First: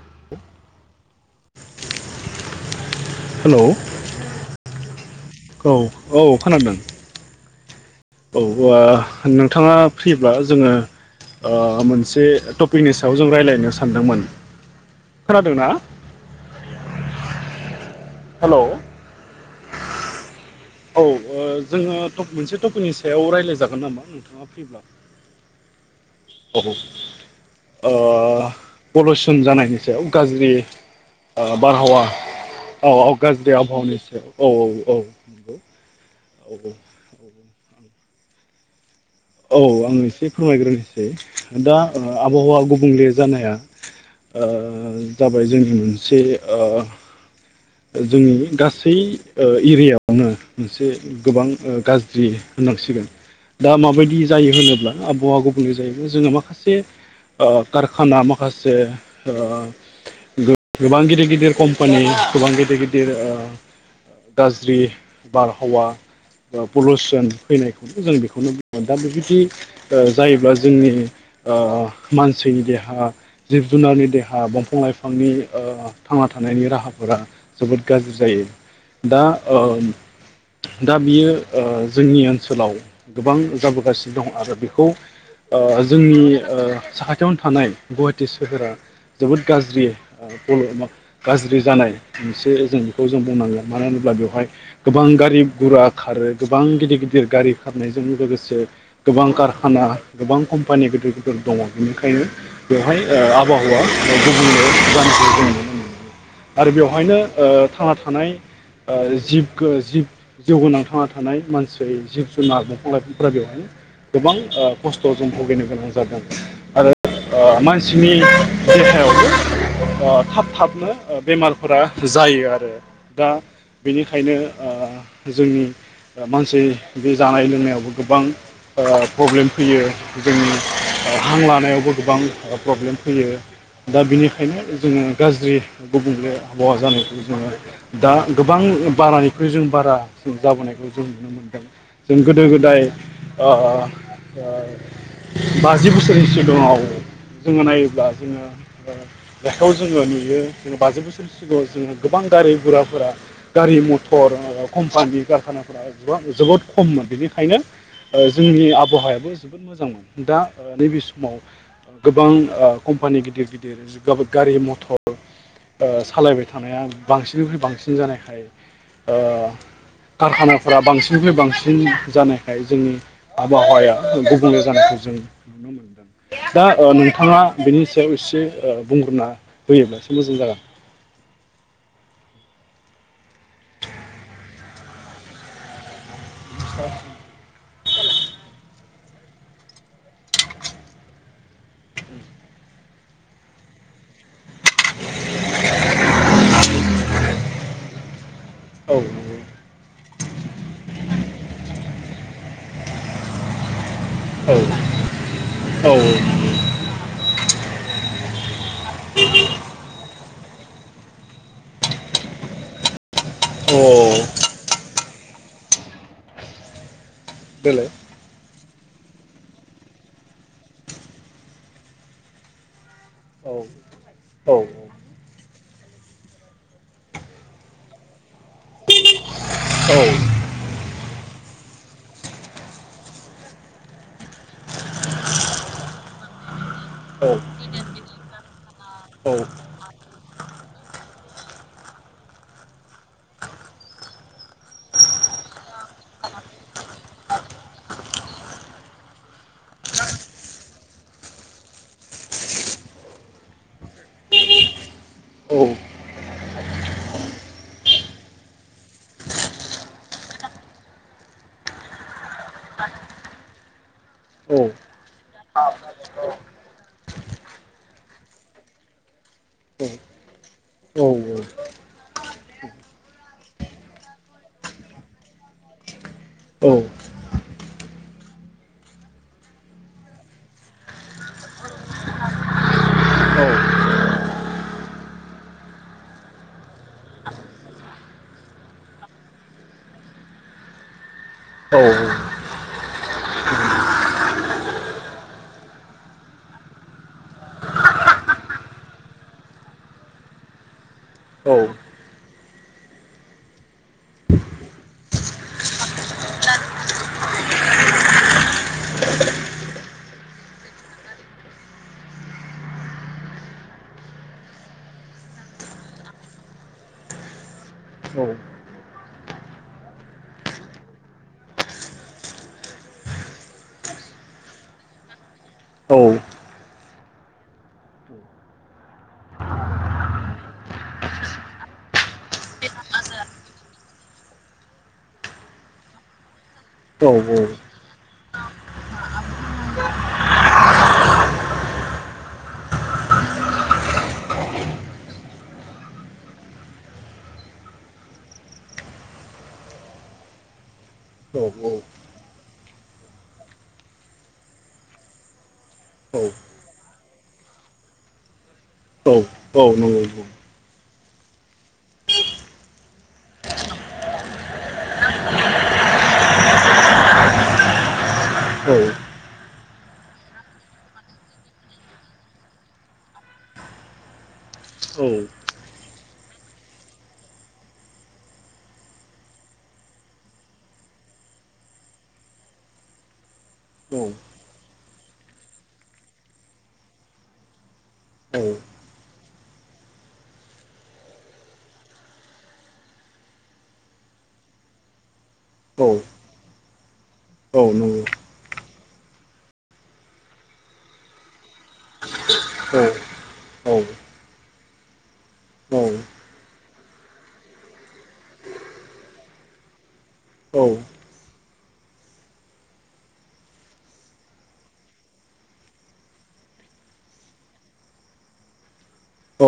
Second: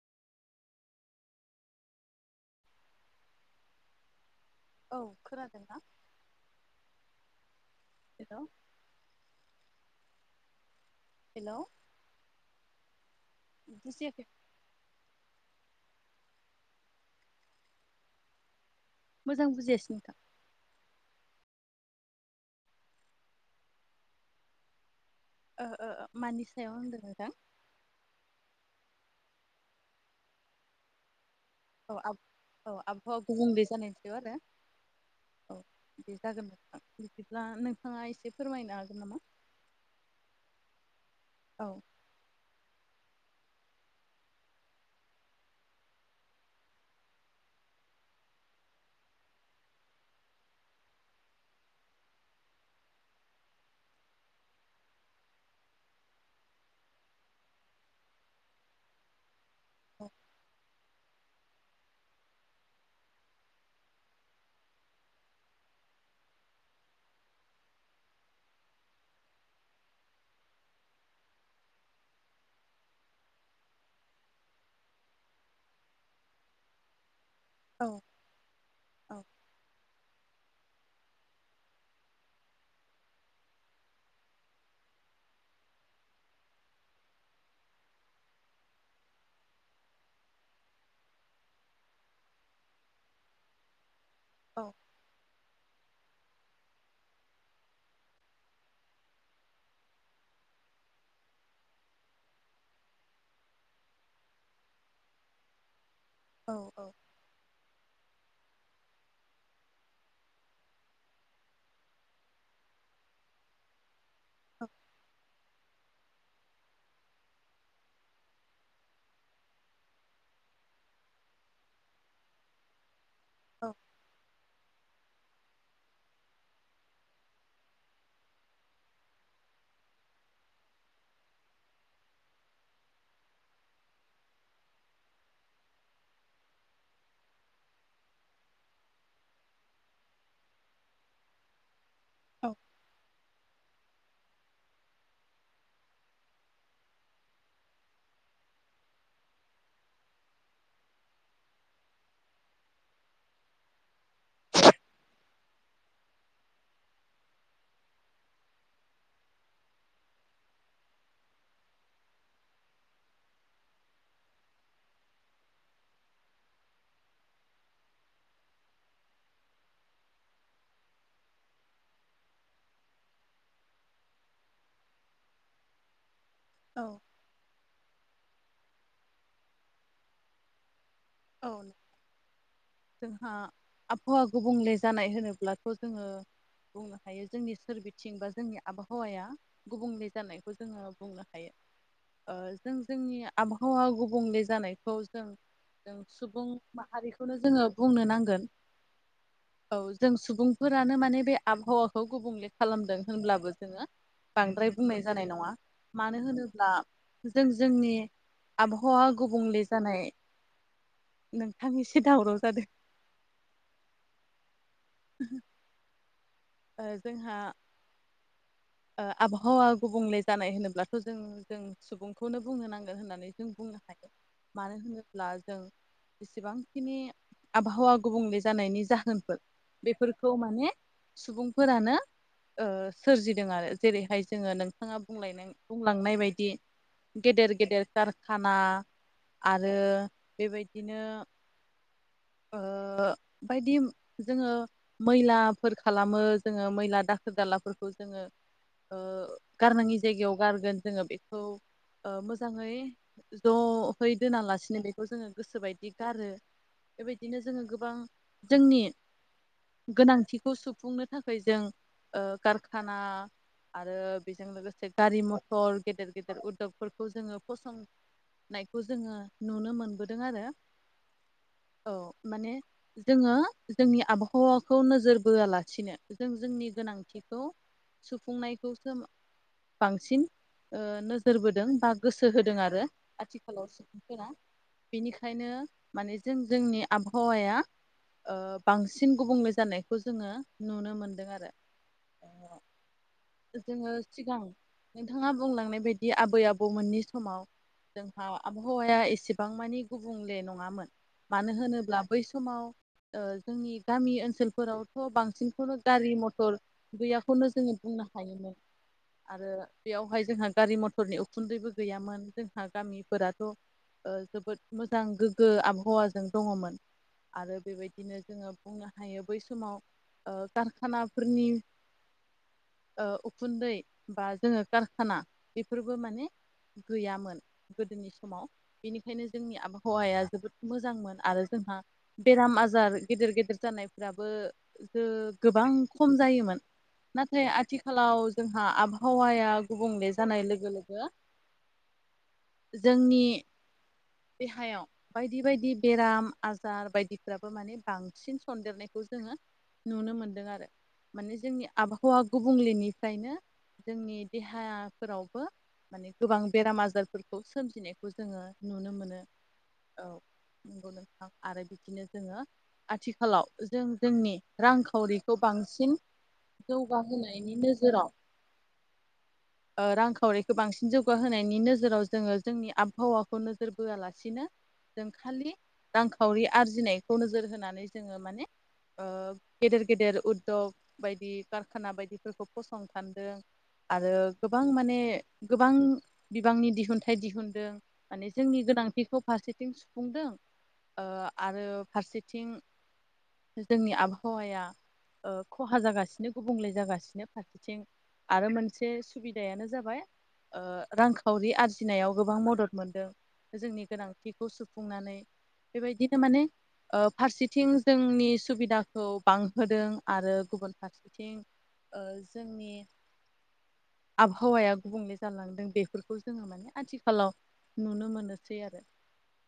[inaudible] हेल' औ खोनादों ना औ खोनादों। हेल' औ नोंथाङा फ्रिब्ला जोङो हेलौ ओ मोनसे ट पैने सायाव जों रायज्लायनो बुजियाखै सानदोंमोन। खोनादोंना हेल' मोजां बुजिसै नोंथां। औ जोङो मोनसे टपिकनि सायाव रायजलायजागोन नामा नोंथाङा फैब्ला ओ ओ ओ मानि सायाव ओनदो नोंथां। ओ पलिउसन जानायनि सायाव गाज्रि ओ औ बारहावा औ औ आबहावा गाज्रि गुबुंले जानायनि आबहावनि आरो सायाव औ औ औ औ नंगौ बे जागोन औ औ नोंथां बिदिब्ला नोंथाङा एसे फोरमायनो हागोन नामा? औ आङो एसे फोरमायग्रोनोसै औ दा ओ आबहावा गुबुंले जानाया ओ जाबाय जोंनि मोनसे ओ जोंनि गासै ओ एरियावनो मोनसे गोबां गाज्रि होननांसिगोन। दा माबायदि जायो होनोब्ला आबहावा गुबुंले जायो जोङो माखासे ओ कारखाना माखासे ओ औ गोबां गिदिर गिदिर कम्पानि गोबां गिदिर गिदिर ओ गाज्रि बारहावा बा पलिुसन फैनायखौनो जों बेखौनो बुंगोन दा बेबायदि ओ जायोब्ला जोंनि ओ मानसिनि देहा जिब जुनारनि देहा दंफां लाइफांनि ओ थांना थानायनि राहा फोरा जोबोद औ गाज्रि जायो औ दा ओ दा बियो ओ जोंनि ओनसोलाव गोबां जाबोगासिनो दं आरो बेखौ। ओ जोंनि ओ साखाथियावनो थानाय गुवाहाटि सोहोरा जोबोद गाज्रि। ओ गाज्रि जानाय मोनसे जों बेखौ जों बुंनांगोन मानो होनोब्ला बेवहाय। औ। गोबां गारि गुरा खारो गोबां गिदिर गिदिर गारि खारनायजों लोगोसे। गोबां कारखाना गोबां कम्पानि गिदिर गिदिर दङ बेनिखायनो बेवहाय ओ आबहावा [unintelligible] गुबुंनो जान दङ औ आरो बेवहायनो ओ थांना थानाय ओ जिब जिब जिउगोनांथांना थानाय मानसि जिब जुनार दंफां लाइफांफ्रा बेवहाय। गोबां औ ओ खस्थ' जों भुगिनो गोनां जादों। आरो ओ मानसिनि देहायावबो ओ थाब थाबनो ओ बेमारफोरा जायो आरो दा औ बेनिखायनो ओ जोंनि। मानसि बे जानाय लोंनायावबो गोबां। ओ प्रब्लेम फैयो जोंनि ओ हां लानायावबो ओ गोबां प्रब्लेम फैयो। दा बिनिखायनो जोङो गाज्रि गुबुंले आबहावा जानायखौ जोङो। दा गोबां बारानिख्रुइ जों बारा जाबोनायखौ जों नुनो मोनदों। जों औ गोदो-गोदाय बाजि बोसोरनि सिगाङाव जोङो नायोब्ला जोङो। लेखायाव जोङो नुयो जोङो बाजि बोसोरनि सिगाङाव जोङो गोबां गारि गुराफोरा। गारि मथर कम्पानि कारखानाफोरा जोबोद खममोन बेनिखायनो। जोंनि आबहावायाबो जोबोद मोजांमोन दा नैबे समाव गोबां कम्पानि गिदिर गिदिर गारि मथर। ओ सालायबाय थानाया बांसिननिख्रुइ बांसिन जानायखाय ओ कारखानाफोरा बांसिननिख्रुइ बांसिन जानायखाय जोंनि। आबहावाया गुबुंले जानायखौ जों नुनो मोनदों। दा औ ओ नोंथाङा बेनि सायाव एसे बुंग्रोनना होयोब्ला एसे मोजां जागोन। औ। जोंहा आबहावा गुबुंले जानाय होनोब्लाथ' जोङो बुंनो हायो। जोंनि सोरबिथिं बा जोंनि आबहावाया गुबुंले जानायखौ जोङो बुंनो हायो। जों जोंनि आबहावा गुबुंले जानायखौ जों जों सुबुं माहारिखौनो जोङो बुंनो नांगोन। औ। औ जों सुबुंफोरानो माने बे आबहावाखौ गुबुंले खालामदों होनब्लाबो जोङो। बांद्राय नंगौ बुंनाय जानाय नङा औ मानो होनोब्ला। जों जोंनि आबहावा गुबुंले जानाय। नोंथां एसे दावराव जादों। औ जोंहा बि दलै। आबहावा गुबुंले जानाय होनोब्लाथ' जों जों सुबुंखौनो बुंनो नांगोन होननानै जों औ बुंनो हायो औ मानो होनो। ब्ला जों एसेबांखिनि आबहावा गुबुंले जानायनि जाहोनफोर। औ बेफोरखौ माने सुबुंफोरानो सोरजिदों आरो जेरैहाय जोङो नोंथाङा बुंलाय बुंलांनाय बायदि। औ गेदेर गेदेर कारखाना औ औ आरो बेबायदिनो। बायदि जोङो मैला खालामो जोङो मैला दाखोर दालाफोरखौ जोङो। गारनाङि जायगायाव गारगोन जोङो बेखौ मोजाङै। ज'है दोनालासिनो बेखौ जोङो औ नंगौ गोसोबायदि गारो बेबायदिनो जोङो गोबां जोंनि गोनांथि खौ सुफुंनो थाखाय जों कारखाना आरो बेजों औ लोगोसे गारि मथर गेदेर गेदेर उदगफोरखौ जोङो फसं नायखौ जोङो नुनो मोनबोदों आरो। औ औ औ माने जोङो जोंनि आबहावाखौ नोजोर बोआलासिनो जों जोंनि गोनांथिखौ सुफुंनायखौसो बांसिन नोजोरबोदों बा गोसो होदों आरो आथिखालाव सुबुंफोरा बेनिखायनो माने जों जोंनि आबहावाया बांसिन गुबुंले जानायखौ जोङो नुनो मोनदों आरो। जोङो सिगां नोंथाङा बुंलांनाय बायदि आबै आबौमोननि समाव जोंहा आबहावाया एसेबां मानि गुबुंले नङामोन। मानो होनोब्ला बै समाव जोंनि गामि ओनसोलफोरावथ' बांसिनखौनो गारि मथर गैयाखौनो जोङो बुंनो हायोमोन। आरो बेयावहाय जोंहा गारि मथरनि उखुन्दैबो गैयामोन जोंहा गामिफोराथ' जोबोद मोजां गोग्गो आबहावाजों दङमोन। आरो बेबायदिनो जोङो बुंनो हायो बै समाव कारखानाफोरनि उखुन्दै बा जोङो कारखाना बेफोरबो माने गैयामोन। गोदोनि समाव बेनिखायनो जोंनि आबहावाया जोबोद मोजांमोन आरो जोंहा बेराम आजार गेदेर गेदेर जानायफ्राबो गोबां खम जायोमोन। नाथाय आथिखालाव जोंहा आबहावाया गुबुंले जानाय लोगो लोगो जोंनि देहायाव बायदि बायदि बेराम आजार बायदिफ्राबो माने बांसिन सन्देरनायखौ जोङो नुनो मोन्दों आरो माने जोंनि आबाखौावआ गुब गुंलेनिफ्रायनो जोंनि देहाफोरावबो माने गोबां बेराम आजारफोरखौ सोमजिनायखौ जोङो नुनो औ मोनो औ नंगौ बुं नंगौ नोंथां आरो बिदिनो जोङो आथिखालाव जों जोंनि रांखावरिखौ बांसिन जौग होनायनि नोजोराव [inaudible] रांखावरिखौ बांसिन जौगाहोनायनि नोजोराव जोङो जोंनि आबहावाखौ नोजोर बोआलासिनो जों खालि रांखावरि आरजिनायखौ नोजोर होनानै जोङो माने गेदेर गेदेर उद्दग बायदि कारखाना बायदिफोरखौ फसंथानदों औ आरो गोबां माने गोबां बिबांनि दिहुनथाइ दिहुनदों। माने औ औ जोंनि गोनांथिखौ फारसेथिं सुफुंदों आरो फारसेथिं जोंनि आबहावाया खहा औ जागासिनो गुबुंले जागासिनो औ फारसेथिं नंगौ आरो मोनसे सुबिदायानो जाबाय रांखावरि आरजिनायाव गोबां मदद मोनदों। औ जोंनि गोनांथिखौ सुफुंनानै औ बेबायदिनो माने फारसेथिं जोंनि सुबिदाखौ बांहोदों आरो औ गुबुन फारसेथिं जोंनि आबहावाया गुबुंले जालांदों बेफोरखौ जोङो माने आथिखालाव नुनो मोनोसै आरो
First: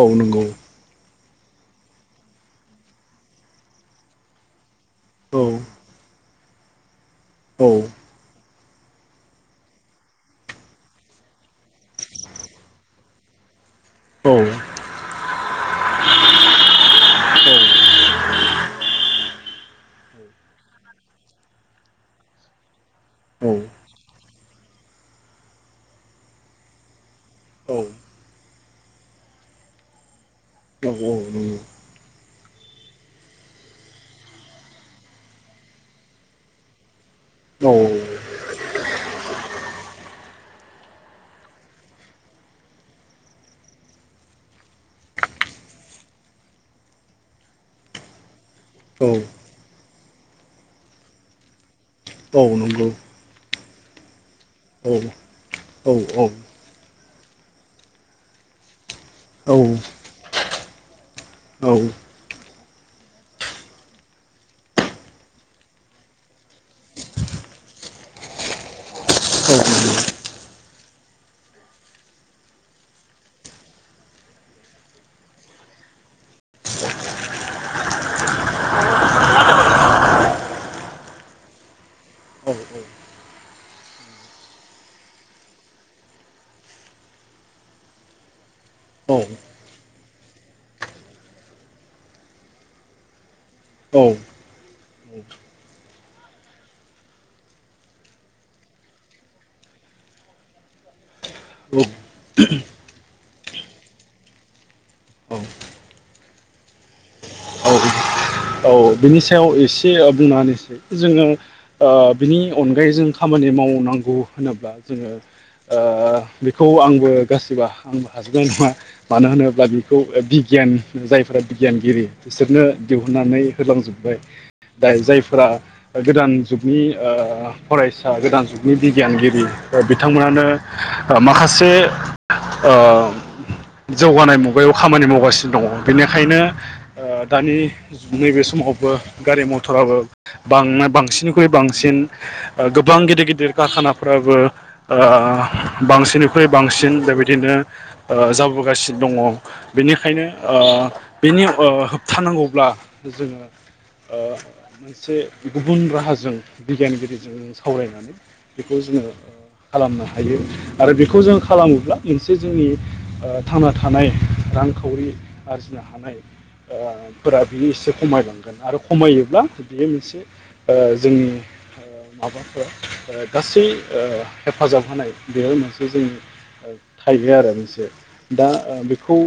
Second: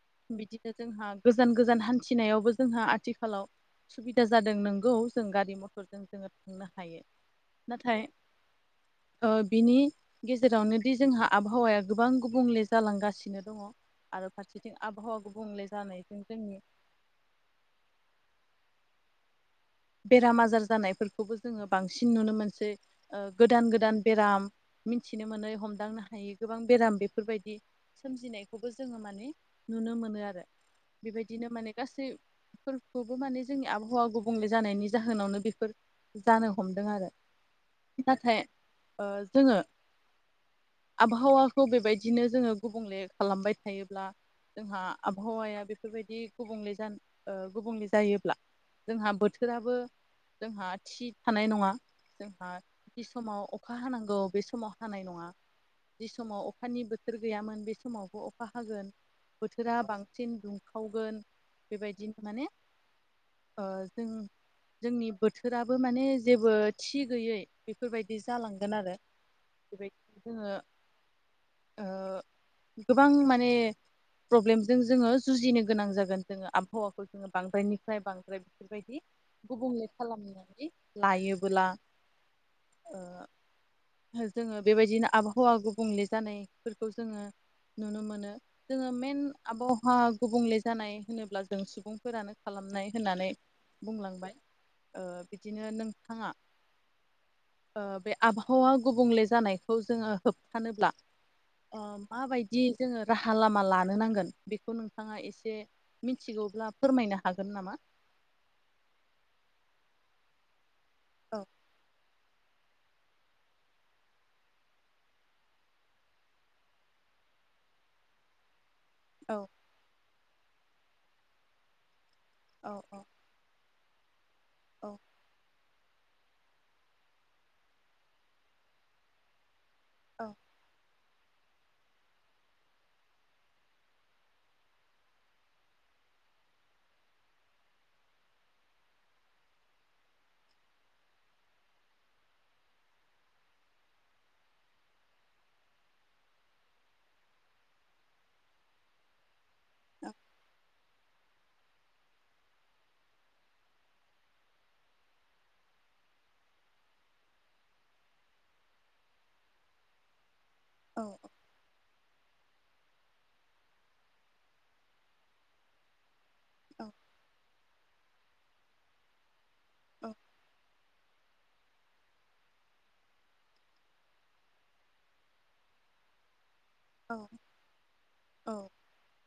औ नंगौ बिदि जोंहा गोजान गोजान हान्थिनायावबो जोंहा आथिखालाव सुबिदा जादों नंगौ जों औ गारि मथरजों जोङो थांनो हायो। औ नाथाय बिनि गेजेरावनो दि जोंहा आबहावाया गोबां गुबुंले जालांगासिनो दङ। आरो औ फारसेथिं आबहावा गुबुंले जानायजों जोंनि बेराम आजार जानायफोरखौबो जोङो बांसिन नुनो मोनसै औ गोदान गोदान बेराम मिथिनो मोनै हमदांनो हायै गोबां बेराम बेफोरबायदि औ सोमजिनायखौबो जोङो माने नुनो मोनो आरो औ बेबायदिनो नंगौ माने गासैफोरखौबो माने जोंनि आबहावा गुबुंले जानायनि जाहोनावनो बेफोर जानो हमदों आरो औ नाथाय जोङो आबहावाखौ बेबायदिनो जोङो गुबुंले खालामबाय थायोब्ला जोंहा आबहावाया बेफोरबायदि गुबुंले जा गुबुंले जायोब्ला जोंहा औ बोथोराबो जोंहा थि थानाय नङा औ जोंहा नंगौ समाव अखा हानांगौ बे समाव औ औ नंगौ औ हानाय नङा जि औ औ समाव अखा अखानि बोथोर गैयामोन बे समावबो अखा हागोन बोथोरा बांसिन दुंखावगोन बेबायदिनो माने जों जोंनि बोथोराबो माने जेबो थि गैयै बेफोरबायदि जालांगोन आरो बेबायदिनो जोङो गोबां माने प्रब्लेमजों जोङो जुजिनो गोनां जागोन जोङो आबहावाखौ जोङो बांद्रायनिफ्राय बांद्राय बेफोरबायदि गुबुंले खालामनानै लायोबोला जोङो बेबायदिनो आबहावा गुबुंले जानायफोरखौ जोङो नुनो मोनो जोङो मेन आबहावा गुबुंले जानाय होनोब्ला जों सुबुंफोरानो खालामनाय होननानै बुंलांबाय बिदिनो नोंथाङा बे आब आबहावा गुबुंले जानायखौ जोङो होबथानोब्ला माबायदि जोङो राहा लामा लानो नांगोन बेखौ नोंथाङा औ एसे मिथिगौब्ला फोरमायनो हागोन नामा औ औ औ बिनि सायाव एसे बुंना होनोसै जोङो औ बिनि अनगायै जों खामानि मावनांगौ होनोब्ला जोङो बेखौ आंबो गासिबो आंबो हाजोबनाय नङा मानो औ होनोब्ला बिखौ बिगियान जायफोरा बिगियानगिरि बिसोरनो औ औ दिहुुननानै होलांजोब्बाय दा औ जायफोरा गोदान जुगनि फरायसा गोदान जुगनि बिगियानगिरि औ बिथांमोनानो माखासे जौगानाय मुगायाव खामानि मावगासिनो दङ बेनिखायनो दानि नैबे सम समावबो गारि मथराबो बां बांसिननिख्रुइ बांसिन गोबां गिदिर गिदिर कारखानाफ्राबो बांसिननिख्रुइ बांसिन बेबायदिनो जाबोगासिनो दङ औ बेनिखायनो बेनि होबथानांगौब्ला जोङो मोनसे गुबुन राहाजों बिगियानगिरिजों सावरायनानै बेखौ जोङो खालामनो हायो आरो औ बेखौ जों खालामोब्ला मोनसे जोंनि थांना थानाय रांखावरि आरजिनो हानाय औ फोरा बियो एसे खमायलांगोन आरो खमायोब्ला बेयो औ मोनसे जोंनि माबाफोरा गासै हेफाजाब होनाय बेयो मोनसे जोंनि थाइबाय आरो मोनसे दा बेखौ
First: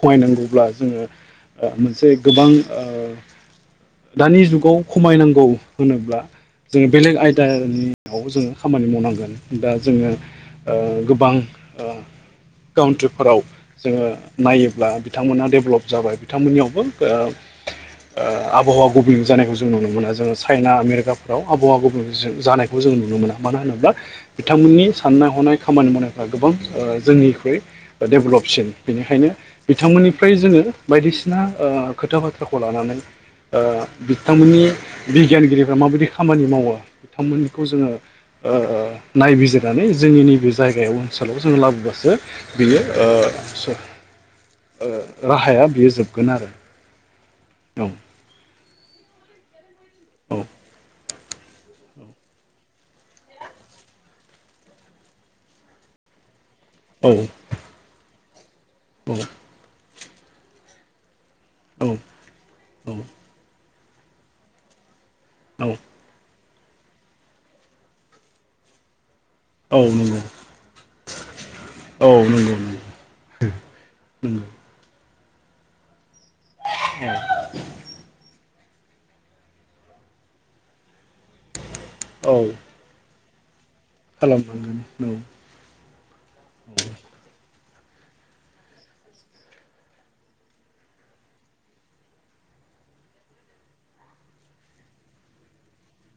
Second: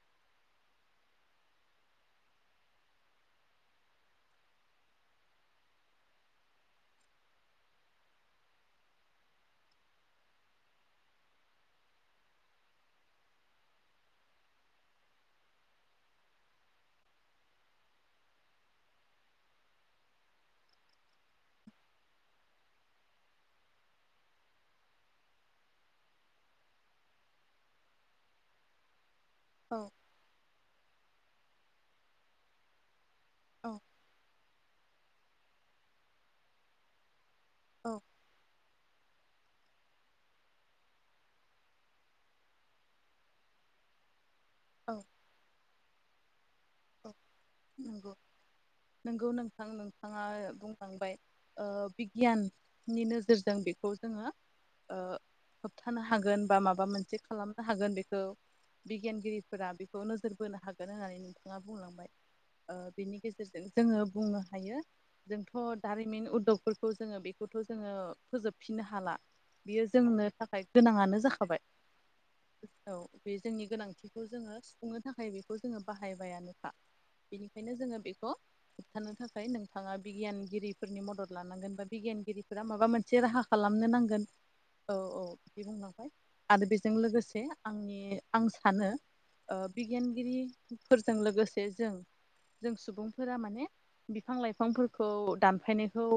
खमायनांगौब्ला जोङो मोनसे गोबां दानि जुगाव खमायनांगौ होनोब्ला जोङो बेलेग आयदानियाव जोङो खामानि मावनांगोन दा जोङो गोबां काउन्ट्रिफोराव जोङो नायोब्ला बिथांमोना डेभलप जाबाय बिथांमोननियावबो आबहावा गुबुंले जानायखौ जों नुनो मोना जोङो चाइना आमेरिकाफोराव आबहावा गुबुंले जानाय खौ जों नुनो मोना मानो होनोब्ला बिथांमोननि साननाय हनाय खामानि मावनायफ्रा गोबां जोंनिख्रुइ डेभेलपसिन बेनिखायनो औ बिथांमोननिफ्राय जोङो बायदिसिना खोथा बाथ्राखौ लानानै बिथांमोननि बिगियानगिरिफ्रा माबायदि खामानि मावो खामानिखौ जोङो औ नायबिजिरनानै जोंनि नैबे जायगायाव ओनसोलाव जों लाबोबासो बियो राहाया बियो जोबगोन आरो औ नंगौ नंगौ नोंथां नोंथाङा औ बुंखांबाय बिगियाननि नोजोरजों बेखौ जोङो होबथानो हागोन बा माबा माबा औ मोनसे खालामनो हागोन बेखौ औ बिगियानगिरिफोरा बेखौ नोजोर बोनो हागोन होननानै नोंथां बिथाङा औ बुंलांबाय औ बिनि गेजेरजों जोङो बुंनो हायो जोंथ' औ दारिमिन उदगफोरखौ जोङो बेखौथ' जोङो फोजोबफिननो हाला औ बियो नंगौ जोंनो थाखाय गोनाङानो जाखाबाय औ नंगौ नंगौ औ बे जोंनि गोनांथिखौ नंगौ जोङो सुफुंनो थाखाय बेखौ जोङो बाहायबायानोखा ए [unintelligible] बेनिखायनो जोङो बेखौ होबथानो थाखाय नोंथाङा बिगियानगिरिफोरनि मदद लानांगोन बा औ बिगियानगिरिफोरा माबा मोनसे राहा खालामनो नांगोन [unintelligible] खालामनांगोन औ-औ बिदि बुंलांबाय आरो औ बेजों लोगोसे आंनि आं सानो ओ बिगियानगिरि फोरजों लोगोसे जों जों सुबुंफोरा माने बिफां लाइफांफोरखौ दानफायनायखौ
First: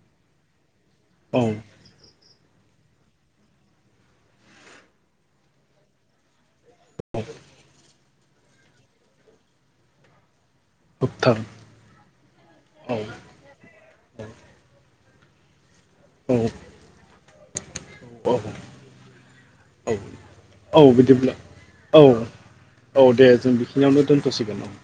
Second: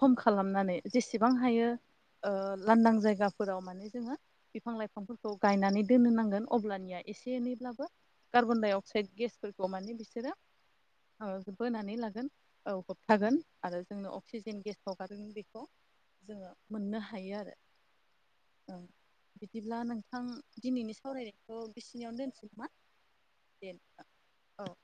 खम खालामनानै जेसेबां औ हायो लांदां जायगाफोराव माने जोङो बिफां लाइफांफोरखौ गायनानै दोननो नांगोन अब्लानिया एसे एनैब्लाबो कार्बन डाइ अक्साइड गेसफोरखौ माने बिसोरो होबथार औ बोनानै लागोन औ होबथागोन आरो जोंनो अक्सिजेन गेस हगारगोन बेखौ जोङो औ मोननो हायो आरो औ बिदिब्ला औ नोंथां औ दिनैनि बिदिब्ला सावरायनायखौ औ बिसिनियावनो दोननैसै नामा औ दे जों बेखिनियावनो दोनथ'सिगोन औ